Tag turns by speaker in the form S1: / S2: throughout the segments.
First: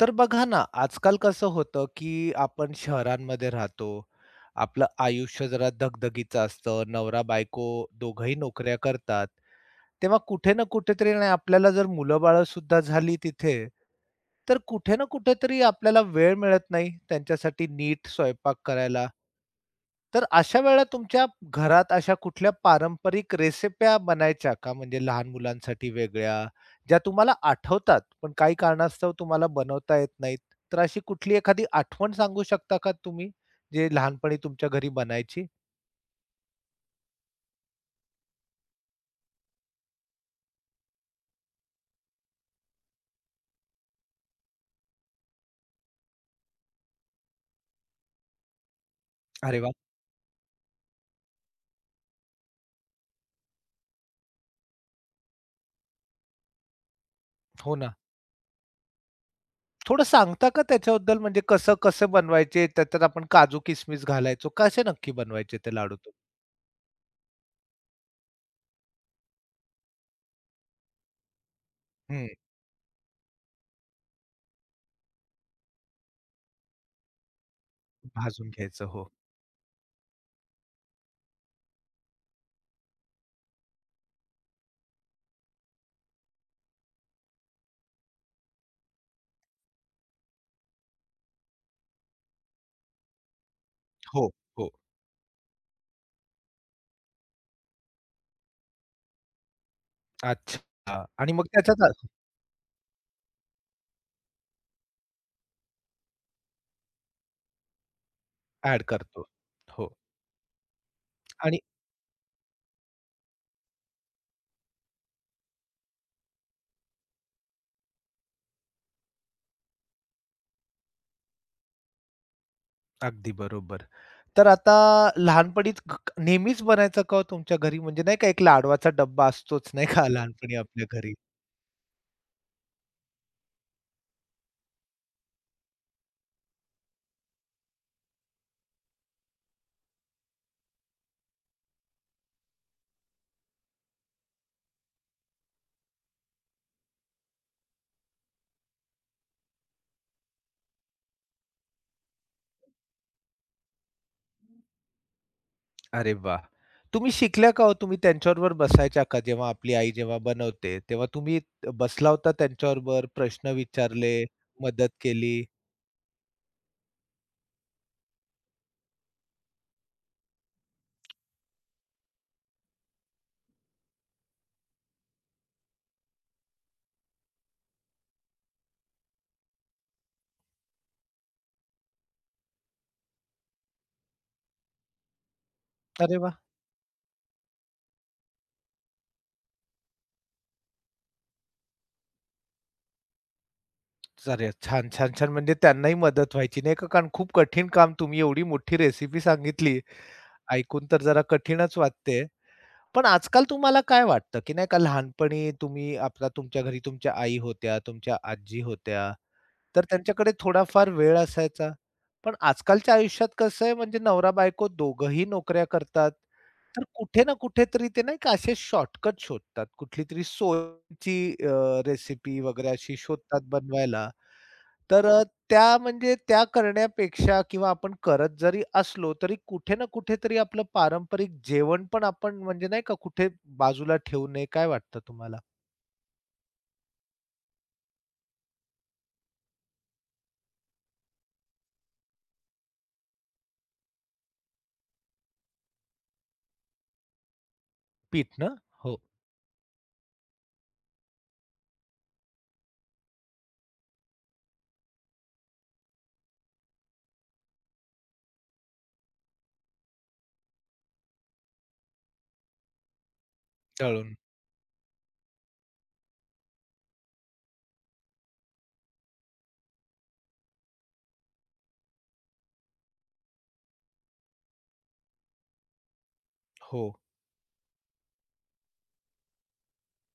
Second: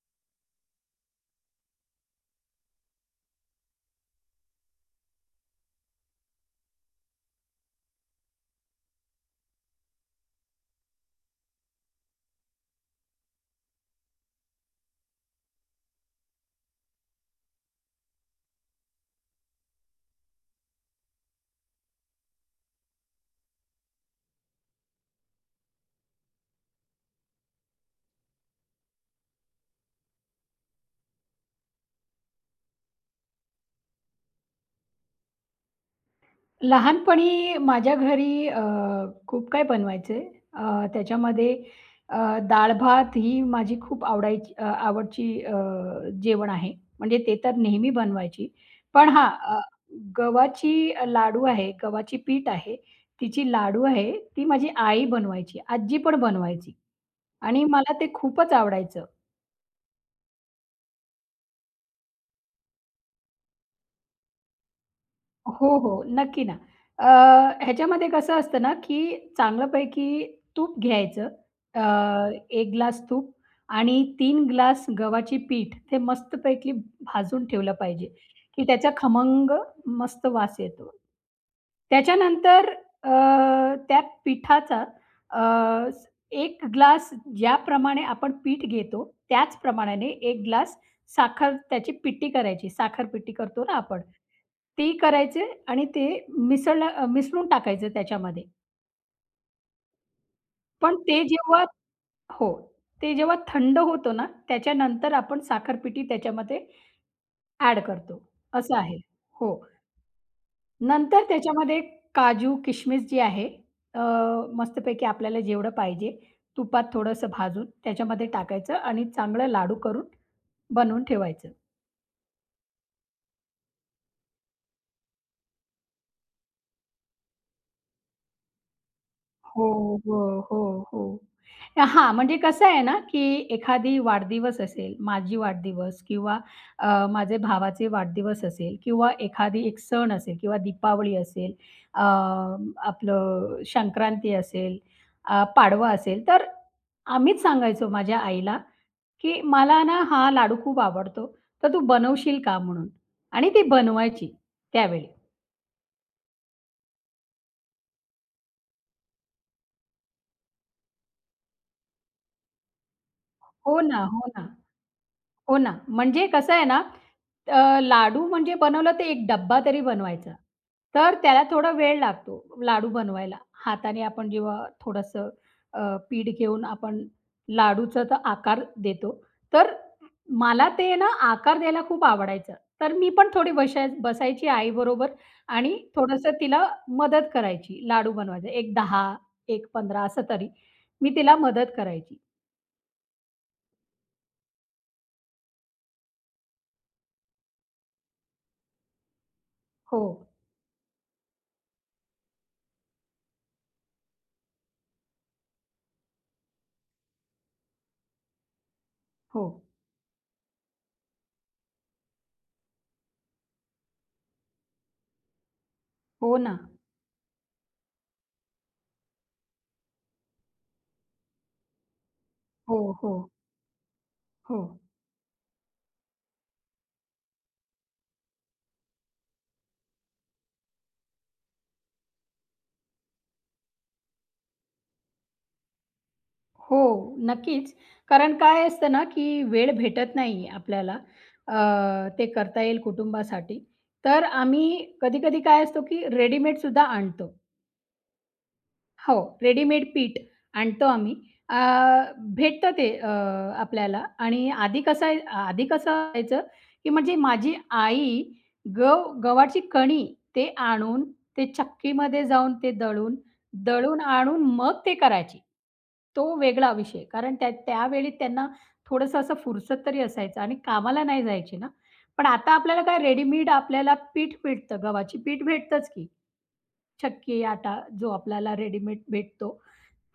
S1: तर बघा ना, आजकाल कसं होतं, की आपण शहरांमध्ये राहतो. आपलं आयुष्य जरा धगधगीचं असतं. नवरा-बायको दोघंही नोकऱ्या करतात. तेव्हा कुठे ना कुठेतरी नाही आपल्याला जर मुलं-बाळं सुद्धा झाली तिथे, तर कुठे ना कुठेतरी आपल्याला वेळ मिळत नाही त्यांच्यासाठी नीट स्वयंपाक करायला तर अशा वेळेला तुमच्या घरात अशा कुठल्या पारंपरिक रेसिप्या बनायच्या का? म्हणजे लहान मुलांसाठी वेगळ्या, ज्या तुम्हाला आठवतात, पण काही कारणास्तव तुम्हाला बनवता येत नाहीत. तर अशी कुठली एखादी आठवण सांगू शकता का तुम्ही, जे लहानपणी तुमच्या घरी बनायची?
S2: लहानपणी माझ्या घरी खूप काय बनवायचे. त्याच्यामध्ये अ, डाळ-भात ही माझी खूप आवडायची, आवडची जेवण आहे. म्हणजे ते तर नेहमी बनवायची. पण हां,
S1: अरे
S2: अ,
S1: वाह!
S2: गव्हाची लाडू आहे, गव्हाची पीठ आहे, तिची लाडू आहे, ती माझी आई बनवायची, आजी पण बनवायची आणि
S1: हो
S2: मला
S1: ना.
S2: ते खूपच आवडायचं.
S1: थोडं सांगता का त्याच्याबद्दल? म्हणजे कसं कसं बनवायचे? त्याच्यात आपण काजू, किसमिस घालायचो. कसे नक्की बनवायचे ते
S2: हो,
S1: लाडू
S2: हो.
S1: तो?
S2: नक्की ना. अ, ह्याच्यामध्ये कसं असतं ना, की चांगल्यापैकी तूप घ्यायचं.
S1: हं.
S2: एक ग्लास तूप आणि 3 ग्लास गव्हाची पीठ ते मस्तपैकी भाजून ठेवलं पाहिजे,
S1: भाजून
S2: की
S1: घ्यायचं.
S2: त्याचा
S1: हो.
S2: खमंग मस्त वास येतो. त्याच्यानंतर अ, त्या पिठाचा अ, एक ग्लास ज्याप्रमाणे आपण पीठ घेतो त्याच प्रमाणाने 1 ग्लास साखर त्याची पिट्टी करायची, साखर पिट्टी करतो ना आपण.
S1: हो, हो.
S2: ती करायचे आणि ते मिसळून टाकायचं त्याच्यामध्ये. पण
S1: अच्छा
S2: ते
S1: आणि मग
S2: जेव्हा
S1: त्याच्यात
S2: हो, ते जेव्हा थंड होतं ना, त्याच्यानंतर आपण साखर पिठी त्याच्यामध्ये ॲड करतो, असं
S1: ॲड
S2: आहे.
S1: करतो.
S2: हो.
S1: हो
S2: नंतर
S1: आणि
S2: त्याच्यामध्ये काजू, किशमिश जे आहे, अ, मस्तपैकी आपल्याला जेवढं पाहिजे तुपात थोडंसं भाजून त्याच्यामध्ये टाकायचं आणि चांगलं लाडू करून बनवून ठेवायचं.
S1: अगदी बरोबर. तर आता लहानपणीच क क नेहमीच बनायचं का हो तुमच्या घरी? म्हणजे नाही का एक लाडवाचा डब्बा
S2: हो,
S1: असतोच नाही का
S2: हो,
S1: लहानपणी
S2: हो,
S1: आपल्या घरी?
S2: हो. हां, म्हणजे कसं आहे ना, की एखादी वाढदिवस असेल, माझी वाढदिवस किंवा माझे भावाचे वाढदिवस असेल किंवा एखादी एक सण असेल किंवा दीपावली असेल, अ, आपलं संक्रांती असेल, पाडवा असेल, तर आम्हीच सांगायचो माझ्या आईला, की "मला ना हा लाडू खूप आवडतो, तर तू बनवशील का?" म्हणून आणि ती बनवायची त्यावेळी.
S1: अरे वाह! तुम्ही शिकल्या का हो? तुम्ही त्यांच्याबरोबर बसायच्या का? जेव्हा आपली आई जेव्हा बनवते, तेव्हा तुम्ही बसला होता त्यांच्याबरोबर, प्रश्न
S2: हो ना,
S1: विचारले,
S2: हो ना,
S1: मदत केली?
S2: हो ना. म्हणजे कसं आहे ना, लाडू म्हणजे बनवलं ते एक डब्बा तरी बनवायचा. तर त्याला थोडा वेळ लागतो लाडू बनवायला. हाताने आपण जेव्हा थोडंसं अ, पीठ घेऊन आपण लाडूचा तर आकार देतो. तर मला ते ना आकार द्यायला खूप आवडायचं. तर मी पण थोडी बसायची आईबरोबर आणि
S1: अरे
S2: थोडंसं
S1: वाह!
S2: तिला मदत करायची लाडू बनवायचं. एक 10, एक 15 असं तरी. मी तिला मदत करायची.
S1: अरे छान, छान, छान. म्हणजे त्यांनाही मदत व्हायची नाही का? कारण खूप कठीण काम तुम्ही एवढी मोठी रेसिपी सांगितली,
S2: हो,
S1: ऐकून तर जरा कठीणच वाटते. पण आजकाल तुम्हाला काय वाटतं, की नाही का लहानपणी तुम्ही आपला तुमच्या घरी तुमच्या आई होत्या, तुमच्या आजी होत्या,
S2: हो.
S1: तर त्यांच्याकडे थोडाफार वेळ असायचा. पण आजकालच्या आयुष्यात कसं आहे म्हणजे नवरा-बायको दोघंही नोकऱ्या करतात.
S2: हो ना.
S1: तर कुठे ना कुठेतरी ते नाही का असे शॉर्टकट शोधतात. कुठलीतरी सोयची रेसिपी वगैरे
S2: हो,
S1: अशी
S2: हो,
S1: शोधतात बनवायला.
S2: हो.
S1: तर त्या म्हणजे त्या करण्यापेक्षा किंवा आपण करत जरी असलो, तरी कुठे ना कुठेतरी आपलं पारंपरिक जेवण पण आपण म्हणजे नाही का कुठे बाजूला ठेवू नये, काय वाटतं तुम्हाला?
S2: हो, नक्कीच. कारण काय असतं ना, की वेळ भेटत नाहीये आपल्याला, अ, ते करता येईल कुटुंबासाठी. तर आम्ही कधी-कधी काय असतो, की रेडीमेड सुद्धा आणतो.
S1: पीठ ना? हो,
S2: हो, रेडीमेड पीठ आणतो आम्ही. अ, भेटतं ते, आपल्याला आणि आधी कसं असायचं, की म्हणजे माझी आई गव्हाची कणी ते आणून, ते चक्कीमध्ये जाऊन ते दळून,
S1: दळून.
S2: आणून मग ते करायची. तो वेगळा विषय. कारण त्यावेळी त्यांना थोडंसं असं फुरसत तरी असायचं आणि कामाला नाही जायचे ना. पण आता आपल्याला काय रेडीमेड आपल्याला पीठ भेटतं, गव्हाची पीठ भेटतंच की.
S1: हो.
S2: चक्की, आटा जो आपल्याला रेडीमेड भेटतो,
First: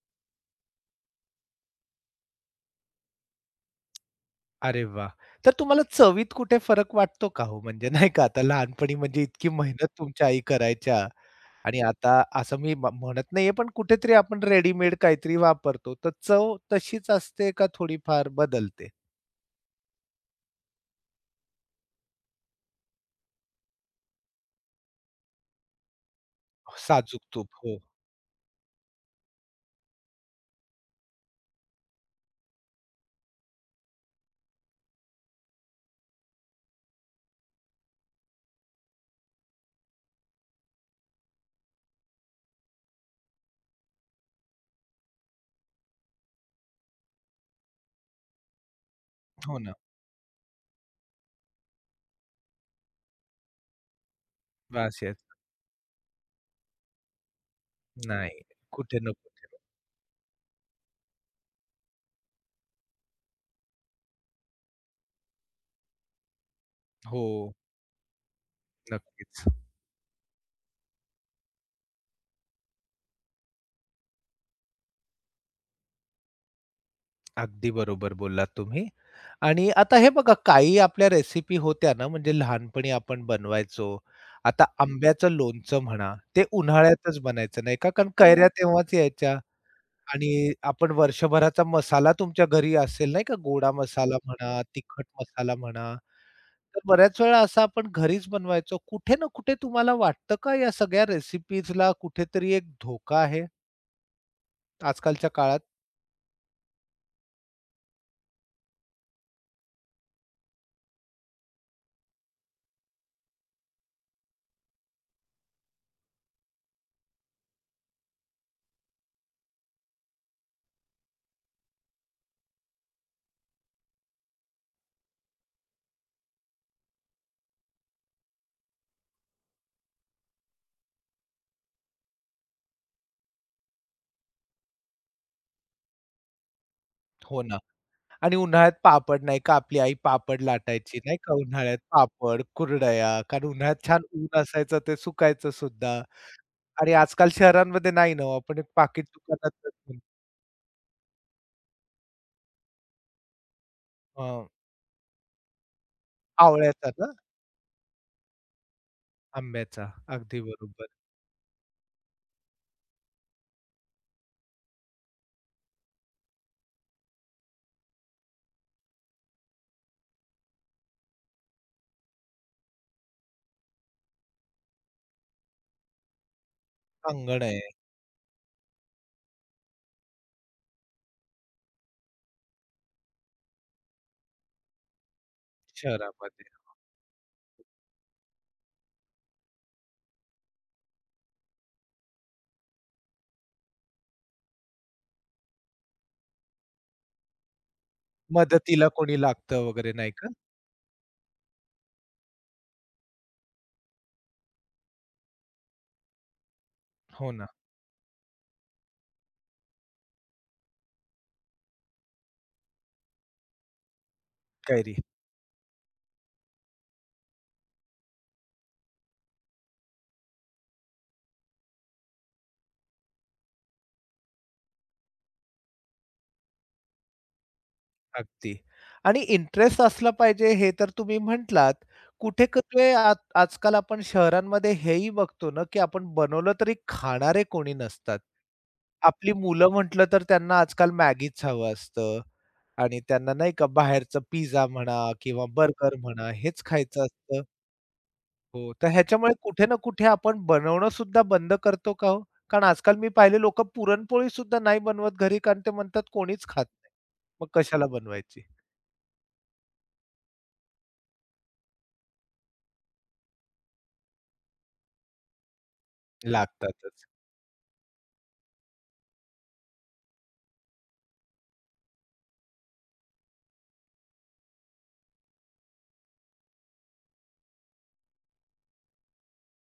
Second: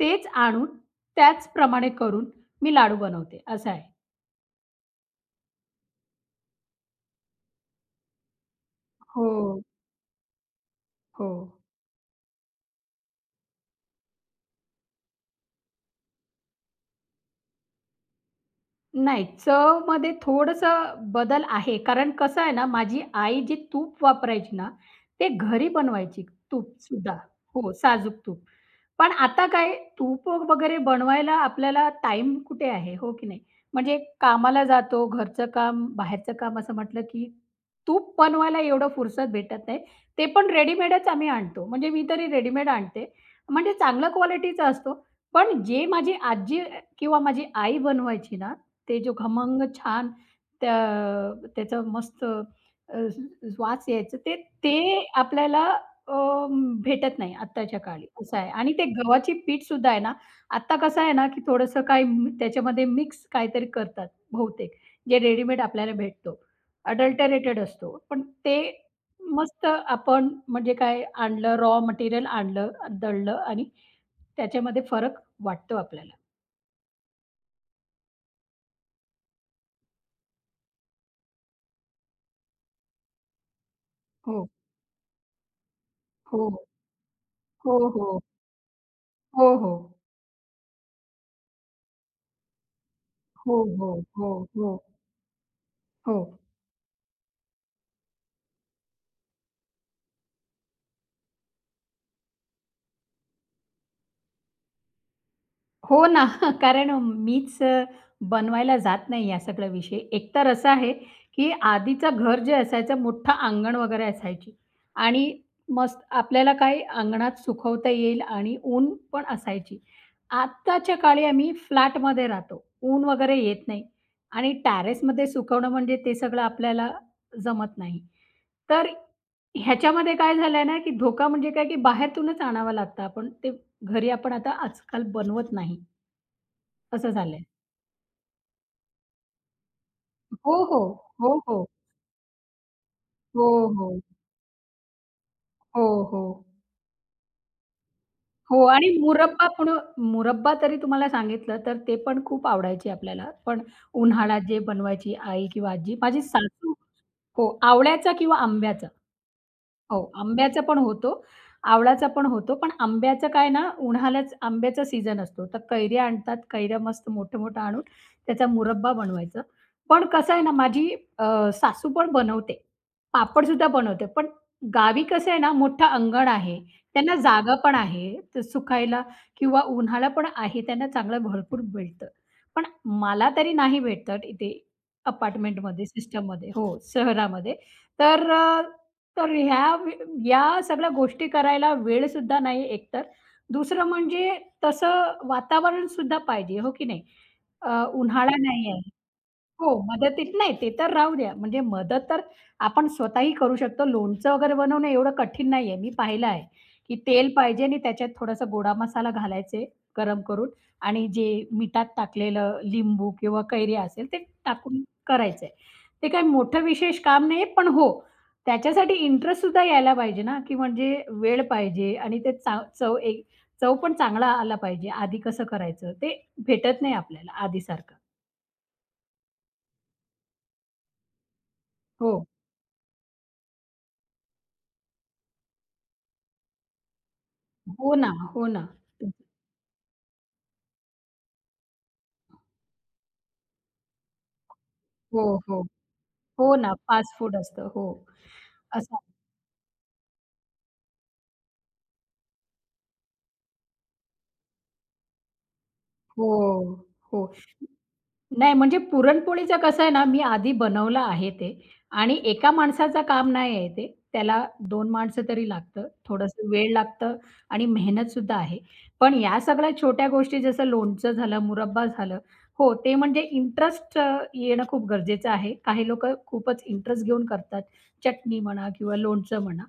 S2: तेच आणून त्याचप्रमाणे करून मी लाडू बनवते, असं आहे.
S1: अरे वा, तर तुम्हाला चवीत कुठे फरक वाटतो का हो? म्हणजे नाही का आता लहानपणी म्हणजे इतकी
S2: हो,
S1: मेहनत तुमच्या आई करायच्या
S2: हो.
S1: आणि आता असं मी म्हणत नाहीये, पण कुठेतरी आपण रेडीमेड काहीतरी वापरतो. तर चव तशीच असते का थोडीफार बदलते?
S2: नाही, चवमध्ये थोडंसं बदल आहे. कारण कसं आहे ना, माझी आई जे तूप वापरायची ना, ते घरी बनवायची तूपसुद्धा.
S1: साजूक तूप.
S2: हो,
S1: हो.
S2: साजूक तूप. पण आता काय तूप वगैरे बनवायला आपल्याला टाईम कुठे आहे, हो की नाही? म्हणजे कामाला जातो, घरचं काम, बाहेरचं काम असं म्हटलं की तूप बनवायला एवढं फुरसत भेटत नाही. ते पण रेडीमेडच आम्ही आणतो. म्हणजे मी तरी रेडीमेड आणते. म्हणजे चांगल्या क्वालिटीचा असतो. पण जे माझी आजी किंवा माझी आई बनवायची ना, ते जो
S1: हो
S2: खमंग
S1: ना.
S2: छान त्याचं मस्त अ, स वास यायचं ते
S1: वास
S2: ते
S1: येतो.
S2: आपल्याला अ, भेटत नाही आत्ताच्या काळी, असं
S1: नाही,
S2: आहे आणि ते
S1: कुठे ना
S2: गव्हाची
S1: कुठे
S2: पीठ सुद्धा आहे ना, आत्ता कसं आहे ना, की थोडंसं काही त्याच्यामध्ये मिक्स काहीतरी करतात बहुतेक, जे रेडीमेड आपल्याला भेटतो.
S1: हो,
S2: अडल्टरेटेड असतो. पण ते
S1: नक्कीच.
S2: मस्त आपण म्हणजे काय आणलं, रॉ मटेरियल आणलं, दळलं आणि त्याच्यामध्ये फरक वाटतो आपल्याला.
S1: अगदी बरोबर बोललात तुम्ही. आणि आता हे बघा काही आपल्या रेसिपी होत्या ना, म्हणजे लहानपणी आपण बनवायचो.
S2: हो,
S1: आता आंब्याचं लोणचं म्हणा,
S2: हो,
S1: ते उन्हाळ्यातच बनायचं नाही
S2: हो,
S1: का, कारण
S2: हो,
S1: कैऱ्या हो. तेव्हाच यायच्या
S2: हो, हो,
S1: आणि आपण वर्षभराचा मसाला तुमच्या घरी असेल नाही का,
S2: हो,
S1: गोडा
S2: हो,
S1: मसाला
S2: हो,
S1: म्हणा,
S2: हो,
S1: तिखट मसाला म्हणा.
S2: हो.
S1: तर बऱ्याच वेळा असं आपण घरीच बनवायचो. कुठे ना कुठे तुम्हाला वाटतं का या सगळ्या रेसिपीजला कुठेतरी एक धोका आहे आजकालच्या काळात?
S2: हो ना. कारण मीच बनवायला जात नाही या सगळा विषय. एकतर असं आहे, की आधीचं घर जे असायचं मोठं अंगण वगैरे असायची आणि मस्त आपल्याला काय अंगणात सुकवता येईल आणि ऊन पण असायची. आत्ताच्या काळी आम्ही फ्लॅटमध्ये राहतो. ऊन वगैरे येत नाही आणि टेरेसमध्ये सुकवणं म्हणजे ते सगळं आपल्याला जमत नाही. तर ह्याच्यामध्ये काय झालंय ना, की धोका म्हणजे काय, की बाहेरतूनच आणावं लागतं. आपण ते घरी आपण आता आजकाल बनवत नाही, असं
S1: हो
S2: झालंय.
S1: ना आणि उन्हाळ्यात पापड नाही का आपली आई पापड
S2: हो, हो.
S1: लाटायची नाही का
S2: हो, हो.
S1: उन्हाळ्यात पापड, कुरडया कारण
S2: हो,
S1: उन्हाळ्यात
S2: हो.
S1: छान ऊन असायचं ते सुकायचं
S2: हो,
S1: सुद्धा
S2: हो.
S1: आणि आजकाल शहरांमध्ये नाही ना हो, आपण
S2: हो
S1: एक
S2: आणि
S1: पाकीट
S2: मुरब्बा
S1: दुकानात
S2: पण, मुरब्बा तरी तुम्हाला सांगितलं तर ते पण खूप आवडायचे आपल्याला. पण उन्हाळ्यात
S1: अ,
S2: जे बनवायची आई किंवा आजी माझी सासू.
S1: आवळ्याचा ना?
S2: हो, आवळ्याचा किंवा आंब्याचा.
S1: आंब्याचा.
S2: हो,
S1: अगदी
S2: आंब्याचा पण
S1: बरोबर.
S2: होतो, आवळाचा पण होतो. पण आंब्याचं काय ना, उन्हाळ्याच आंब्याचा सीझन असतो. तर कैऱ्या आणतात. कैऱ्या मस्त मोठ्या-मोठ्या आणून त्याचा मुरब्बा बनवायचा. पण कसं आहे ना, माझी अ, सासू पण बनवते. पापडसुद्धा बनवते. पण गावी कसं आहे ना, मोठं अंगण आहे. त्यांना
S1: अंगण
S2: जागा
S1: आहे
S2: पण आहे. तर सुकायला किंवा उन्हाळा पण आहे. त्यांना चांगलं भरपूर भेटतं. पण मला तरी नाही भेटत इथे अपार्टमेंटमध्ये,
S1: शहरामध्ये.
S2: सिस्टममध्ये, हो, शहरामध्ये. तर तर ह्या वे या सगळ्या गोष्टी करायला वेळ सुद्धा नाही एकतर. दुसरं म्हणजे तसं वातावरण सुद्धा पाहिजे, हो की नाही? उन्हाळा नाहीये.
S1: मदतीला कोणी लागतं
S2: हो,
S1: वगैरे नाही का?
S2: मदतीत नाही ते तर राहू द्या. म्हणजे मदत तर आपण स्वतःही करू शकतो. लोणचं वगैरे बनवणं एवढं कठीण नाहीये. मी पाहिलं आहे, की
S1: हो
S2: तेल
S1: ना.
S2: पाहिजे आणि त्याच्यात थोडासा गोडा मसाला घालायचे, गरम करून आणि जे मिठात टाकलेलं लिंबू किंवा कैरी असेल ते टाकून
S1: कैरी.
S2: करायचंय. ते काही मोठं विशेष काम नाहीये. पण हो, त्याच्यासाठी इंटरेस्ट सुद्धा यायला पाहिजे ना, की म्हणजे वेळ पाहिजे आणि ते चा चव एक चव पण चांगला आला पाहिजे. आधी कसं करायचं ते भेटत नाही आपल्याला आधीसारखं.
S1: अगदी. आणि इंटरेस्ट असला पाहिजे हे तर तुम्ही म्हटलात.
S2: हो.
S1: कुठे-कुठे आ आजकाल आपण शहरांमध्ये हेही बघतो ना, की आपण बनवलं तरी खाणारे कोणी
S2: हो ना,
S1: नसतात.
S2: हो ना.
S1: आपली मुलं म्हटलं तर त्यांना आजकाल मॅगीच हवं असतं आणि त्यांना नाही का बाहेरचं पिझ्झा म्हणा
S2: हो,
S1: किंवा
S2: हो.
S1: बर्गर म्हणा
S2: हो
S1: हेच
S2: ना,
S1: खायचं
S2: फास्ट फूड
S1: असतं.
S2: असतं. हो.
S1: हो, तर
S2: असं
S1: ह्याच्यामुळे कुठे ना कुठे आपण बनवणं सुद्धा बंद करतो का हो? कारण आजकाल मी पाहिले लोकं पुरणपोळी सुद्धा नाही बनवत घरी कारण ते म्हणतात कोणीच खात
S2: हो,
S1: नाही.
S2: हो.
S1: मग कशाला बनवायची?
S2: नाही, म्हणजे पुरणपोळीचं कसं आहे ना, मी आधी बनवलं आहे ते आणि एका माणसाचं काम नाही आहे ते. त्याला 2 माणसं तरी लागतं, थोडंसं वेळ
S1: लागतातच.
S2: लागतं आणि मेहनतसुद्धा आहे. पण या सगळ्या छोट्या गोष्टी जसं लोणचं झालं, मुरब्बा झालं, हो, ते म्हणजे इंटरेस्ट येणं खूप गरजेचं आहे. काही लोकं खूपच इंटरेस्ट घेऊन करतात. चटणी म्हणा किंवा लोणचं म्हणा,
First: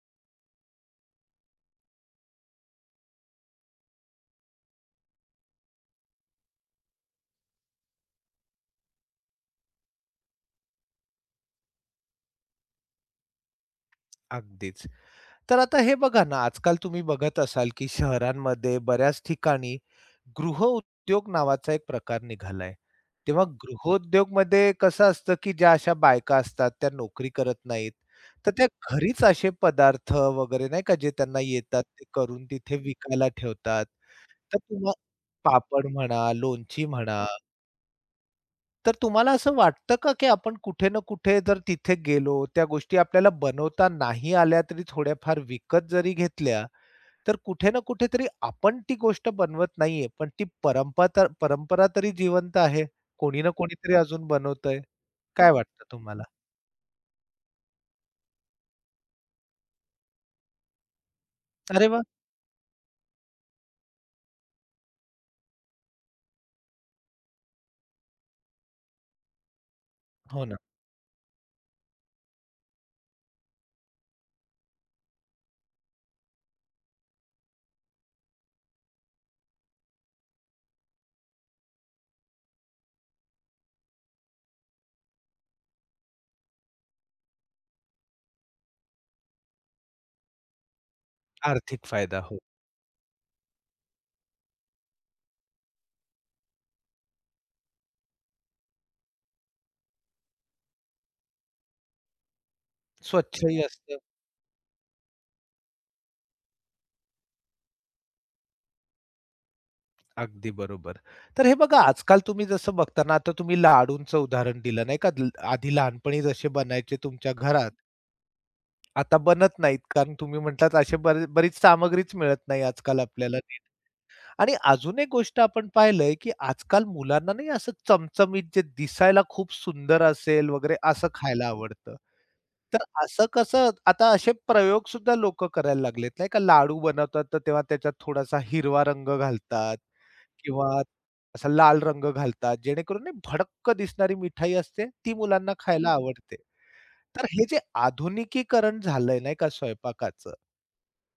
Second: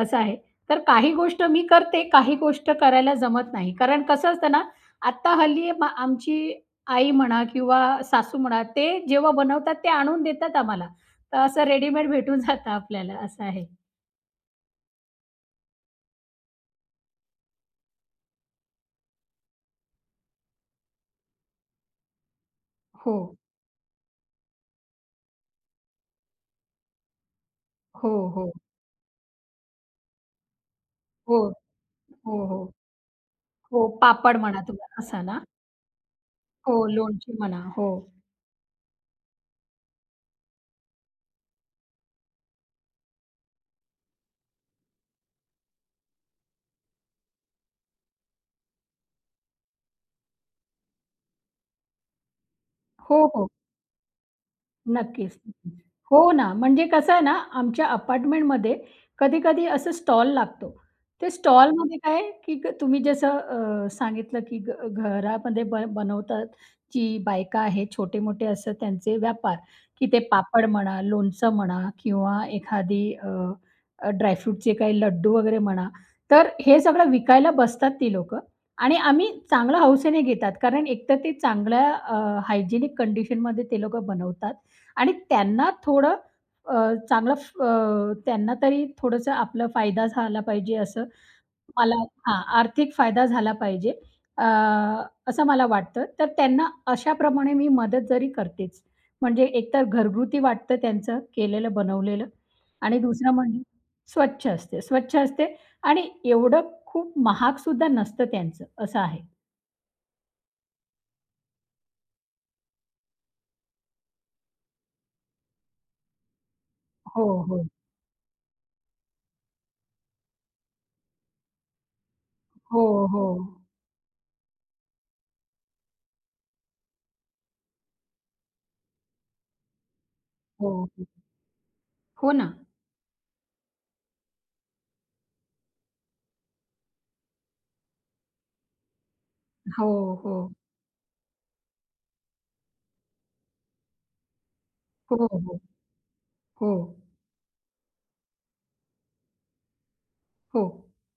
S2: असं आहे. तर काही गोष्ट मी करते, काही गोष्ट करायला जमत नाही. कारण कसं असतं ना, आत्ता हल्ली आमची आई म्हणा किंवा सासू म्हणा, ते जेव्हा बनवतात ते आणून देतात आम्हाला. तर असं रेडीमेड भेटून जातं आपल्याला, असं आहे.
S1: अगदीच. तर आता हे बघा ना, आजकाल तुम्ही बघत असाल, की शहरांमध्ये बऱ्याच ठिकाणी गृहउद्योग नावाचा एक प्रकार निघालाय.
S2: हो,
S1: तेव्हा गृहोद्योगमध्ये कसं असतं, की ज्या अशा बायका असतात त्या नोकरी करत नाहीत.
S2: हो,
S1: तर
S2: हो.
S1: त्या घरीच असे पदार्थ वगैरे नाही का, जे
S2: हो,
S1: त्यांना येतात ते
S2: हो,
S1: करून
S2: हो.
S1: तिथे विकायला ठेवतात.
S2: हो, पापड
S1: तर
S2: म्हणा तुम्ही
S1: तुम्हा
S2: असा ना?
S1: पापड म्हणा,
S2: हो,
S1: लोणची म्हणा
S2: लोणची म्हणा. हो.
S1: तर तुम्हाला असं वाटतं का, की आपण कुठे ना कुठे जर तिथे गेलो, त्या गोष्टी आपल्याला बनवता नाही आल्या तरी थोड्याफार विकत जरी घेतल्या, तर कुठे ना कुठे तरी आपण ती गोष्ट बनवत नाहीये, पण ती परंपा तर परंपरा तरी जिवंत आहे.
S2: हो,
S1: कोणी
S2: हो.
S1: ना कोणीतरी अजून बनवतंय.
S2: नक्कीच,
S1: काय
S2: नक्कीच.
S1: वाटतं तुम्हाला?
S2: हो ना, म्हणजे कसं आहे ना, आमच्या अपार्टमेंटमध्ये कधी-कधी असं स्टॉल लागतो. ते
S1: अरे
S2: स्टॉलमध्ये
S1: वाह!
S2: काय आहे, की तुम्ही जसं सांगितलं, की घरामध्ये बनवतात जी बायका आहेत, छोटे-मोठे असं त्यांचे व्यापार, की ते
S1: हो ना,
S2: पापड म्हणा, लोणचं म्हणा किंवा एखादी, अ, अ, ड्रायफ्रूटचे काही लड्डू वगैरे म्हणा. तर हे सगळं विकायला बसतात ती लोकं आणि आम्ही चांगल्या हौसेने घेतात. कारण एकतर ते चांगल्या कंडिशनमध्ये ते लोकं बनवतात. आणि त्यांना थोडं, अ, चांगलं, त्यांना तरी थोडंसं आपला फायदा झाला पाहिजे असं
S1: आर्थिक
S2: मला,
S1: फायदा. हो,
S2: हां, आर्थिक फायदा झाला पाहिजे, अ, असं मला वाटतं. तर त्यांना अशाप्रमाणे मी मदत जरी करतेच. म्हणजे एकतर घरगुती वाटतं त्यांचं केलेलं बनवलेलं आणि दुसरं म्हणजे
S1: स्वच्छही असतं.
S2: स्वच्छ असते, स्वच्छ असते आणि एवढं खूप महागसुद्धा नसतं त्यांचं, असं आहे.
S1: अगदी बरोबर. तर हे बघा आजकाल तुम्ही जसं बघताना आता तुम्ही लाडूंचं उदाहरण दिलं नाही का, आधी लहानपणी जसे बनायचे
S2: हो,
S1: तुमच्या
S2: हो.
S1: घरात, आता बनत नाहीत. कारण तुम्ही म्हटलात अशी बरीच सामग्रीच मिळत नाही
S2: हो,
S1: आजकाल
S2: हो.
S1: आपल्याला नीट. आणि अजून एक गोष्ट आपण पाहिलंय, की आजकाल मुलांना नाही असं चमचमीत जे दिसायला खूप सुंदर असेल
S2: हो,
S1: वगैरे
S2: हो.
S1: असं खायला आवडतं.
S2: हो ना.
S1: तर असं कसं आता असे प्रयोग सुद्धा लोकं करायला लागलेत नाही का. लाडू बनवतात तर तेव्हा त्याच्यात थोडासा हिरवा रंग घालतात
S2: हो, हो.
S1: किंवा असा लाल रंग घालतात. जेणेकरून नाही भडक्क दिसणारी मिठाई असते ती
S2: हो,
S1: मुलांना
S2: हो.
S1: खायला आवडते.
S2: हो,
S1: तर हे जे आधुनिकीकरण झालंय नाही का स्वयंपाकाचं,
S2: हो.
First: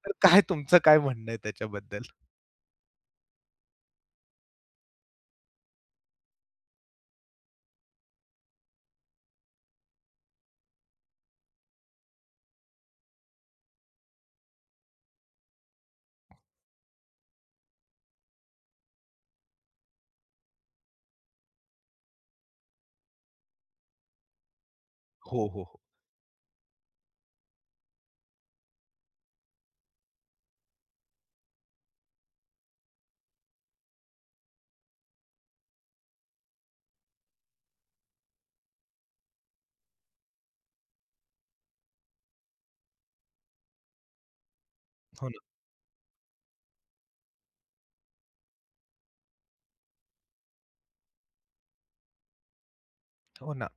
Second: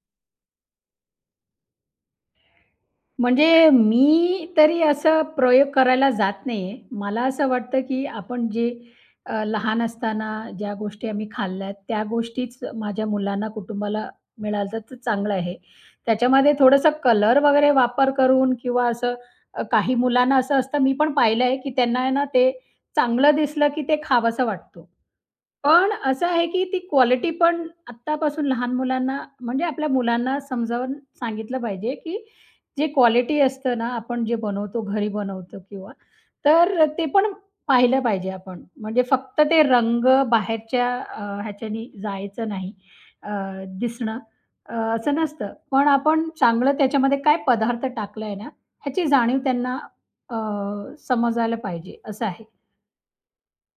S1: तर काय तुमचं काय म्हणणं आहे त्याच्याबद्दल?
S2: म्हणजे मी तरी असं प्रयोग करायला जात नाहीये. मला असं वाटतं, की आपण जे लहान असताना ज्या गोष्टी आम्ही खाल्ल्यात, त्या गोष्टीच माझ्या मुलांना, कुटुंबाला मिळालं तर चांगलं आहे. त्याच्यामध्ये थोडंसं कलर वगैरे वापर करून किंवा असं, काही मुलांना असं असतं, मी पण पाहिलं आहे, की त्यांना आहे ना, ते चांगलं दिसलं, की ते खावंसं वाटतो.
S1: हो, हो, हो.
S2: पण असं आहे, की ती क्वालिटी पण आत्तापासून लहान मुलांना, म्हणजे आपल्या मुलांना समजावून सांगितलं पाहिजे, की जे क्वालिटी असतं ना, आपण जे बनवतो, घरी बनवतो किंवा, तर ते पण पाहिलं पाहिजे आपण. म्हणजे फक्त ते रंग बाहेरच्या ह्याच्यानी जायचं नाही, अ, दिसणं असं
S1: हो ना,
S2: नसतं. पण आपण चांगलं त्याच्यामध्ये काय पदार्थ टाकलाय ना, ह्याची जाणीव त्यांना अ, समजायला पाहिजे, असं आहे.
S1: हो ना.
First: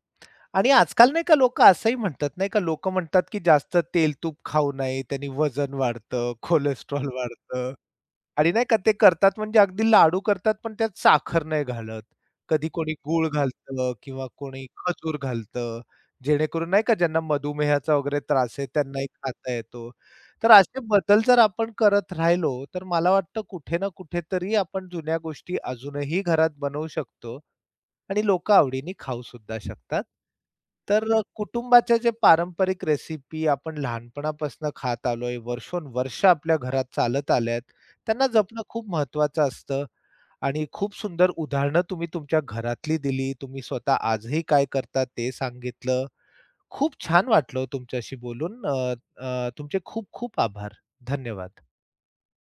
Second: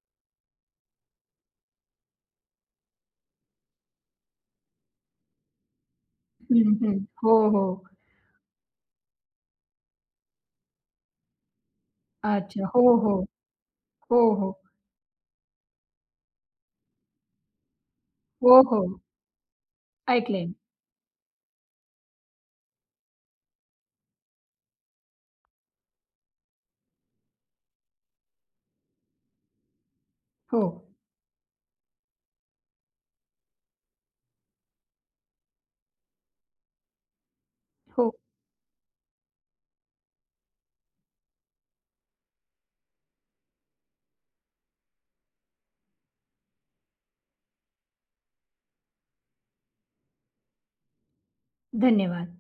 S1: आणि आजकाल नाही का लोकं असंही म्हणतात नाही का, लोकं म्हणतात की जास्त तेल-तूप खाऊ नये, त्यानी वजन वाढतं,
S2: हं, हं.
S1: कोलेस्ट्रॉल
S2: हो, हो.
S1: वाढतं. आणि नाही का ते करतात म्हणजे अगदी लाडू करतात, पण त्यात साखर नाही घालत.
S2: अच्छा.
S1: कधी
S2: हो,
S1: कोणी
S2: हो.
S1: गूळ घालतं
S2: हो,
S1: किंवा
S2: हो.
S1: कोणी खजूर घालतं, जेणेकरून नाही का ज्यांना मधुमेहाचा वगैरे त्रास
S2: हो,
S1: आहे
S2: हो.
S1: त्यांनाही खाता येतो. तर
S2: ऐकलंय.
S1: असे बदल जर आपण करत राहिलो, तर मला वाटतं कुठे ना कुठेतरी आपण जुन्या गोष्टी अजूनही घरात बनवू शकतो. आणि लोकं आवडीने खाऊ सुद्धा शकतात.
S2: हो.
S1: तर कुटुंबाच्या जे पारंपरिक रेसिपी आपण लहानपणापासून खात आलोय, वर्षोनवर्ष आपल्या घरात चालत आल्यात,
S2: हो.
S1: त्यांना जपणं खूप महत्वाचं असतं आणि खूप सुंदर उदाहरणं तुम्ही तुमच्या घरातली दिली. तुम्ही स्वतः आजही काय करता ते सांगितलं. खूप छान वाटलं हो तुमच्याशी बोलून. अ, अ, तुमचे खूप खूप आभार. धन्यवाद.
S2: धन्यवाद.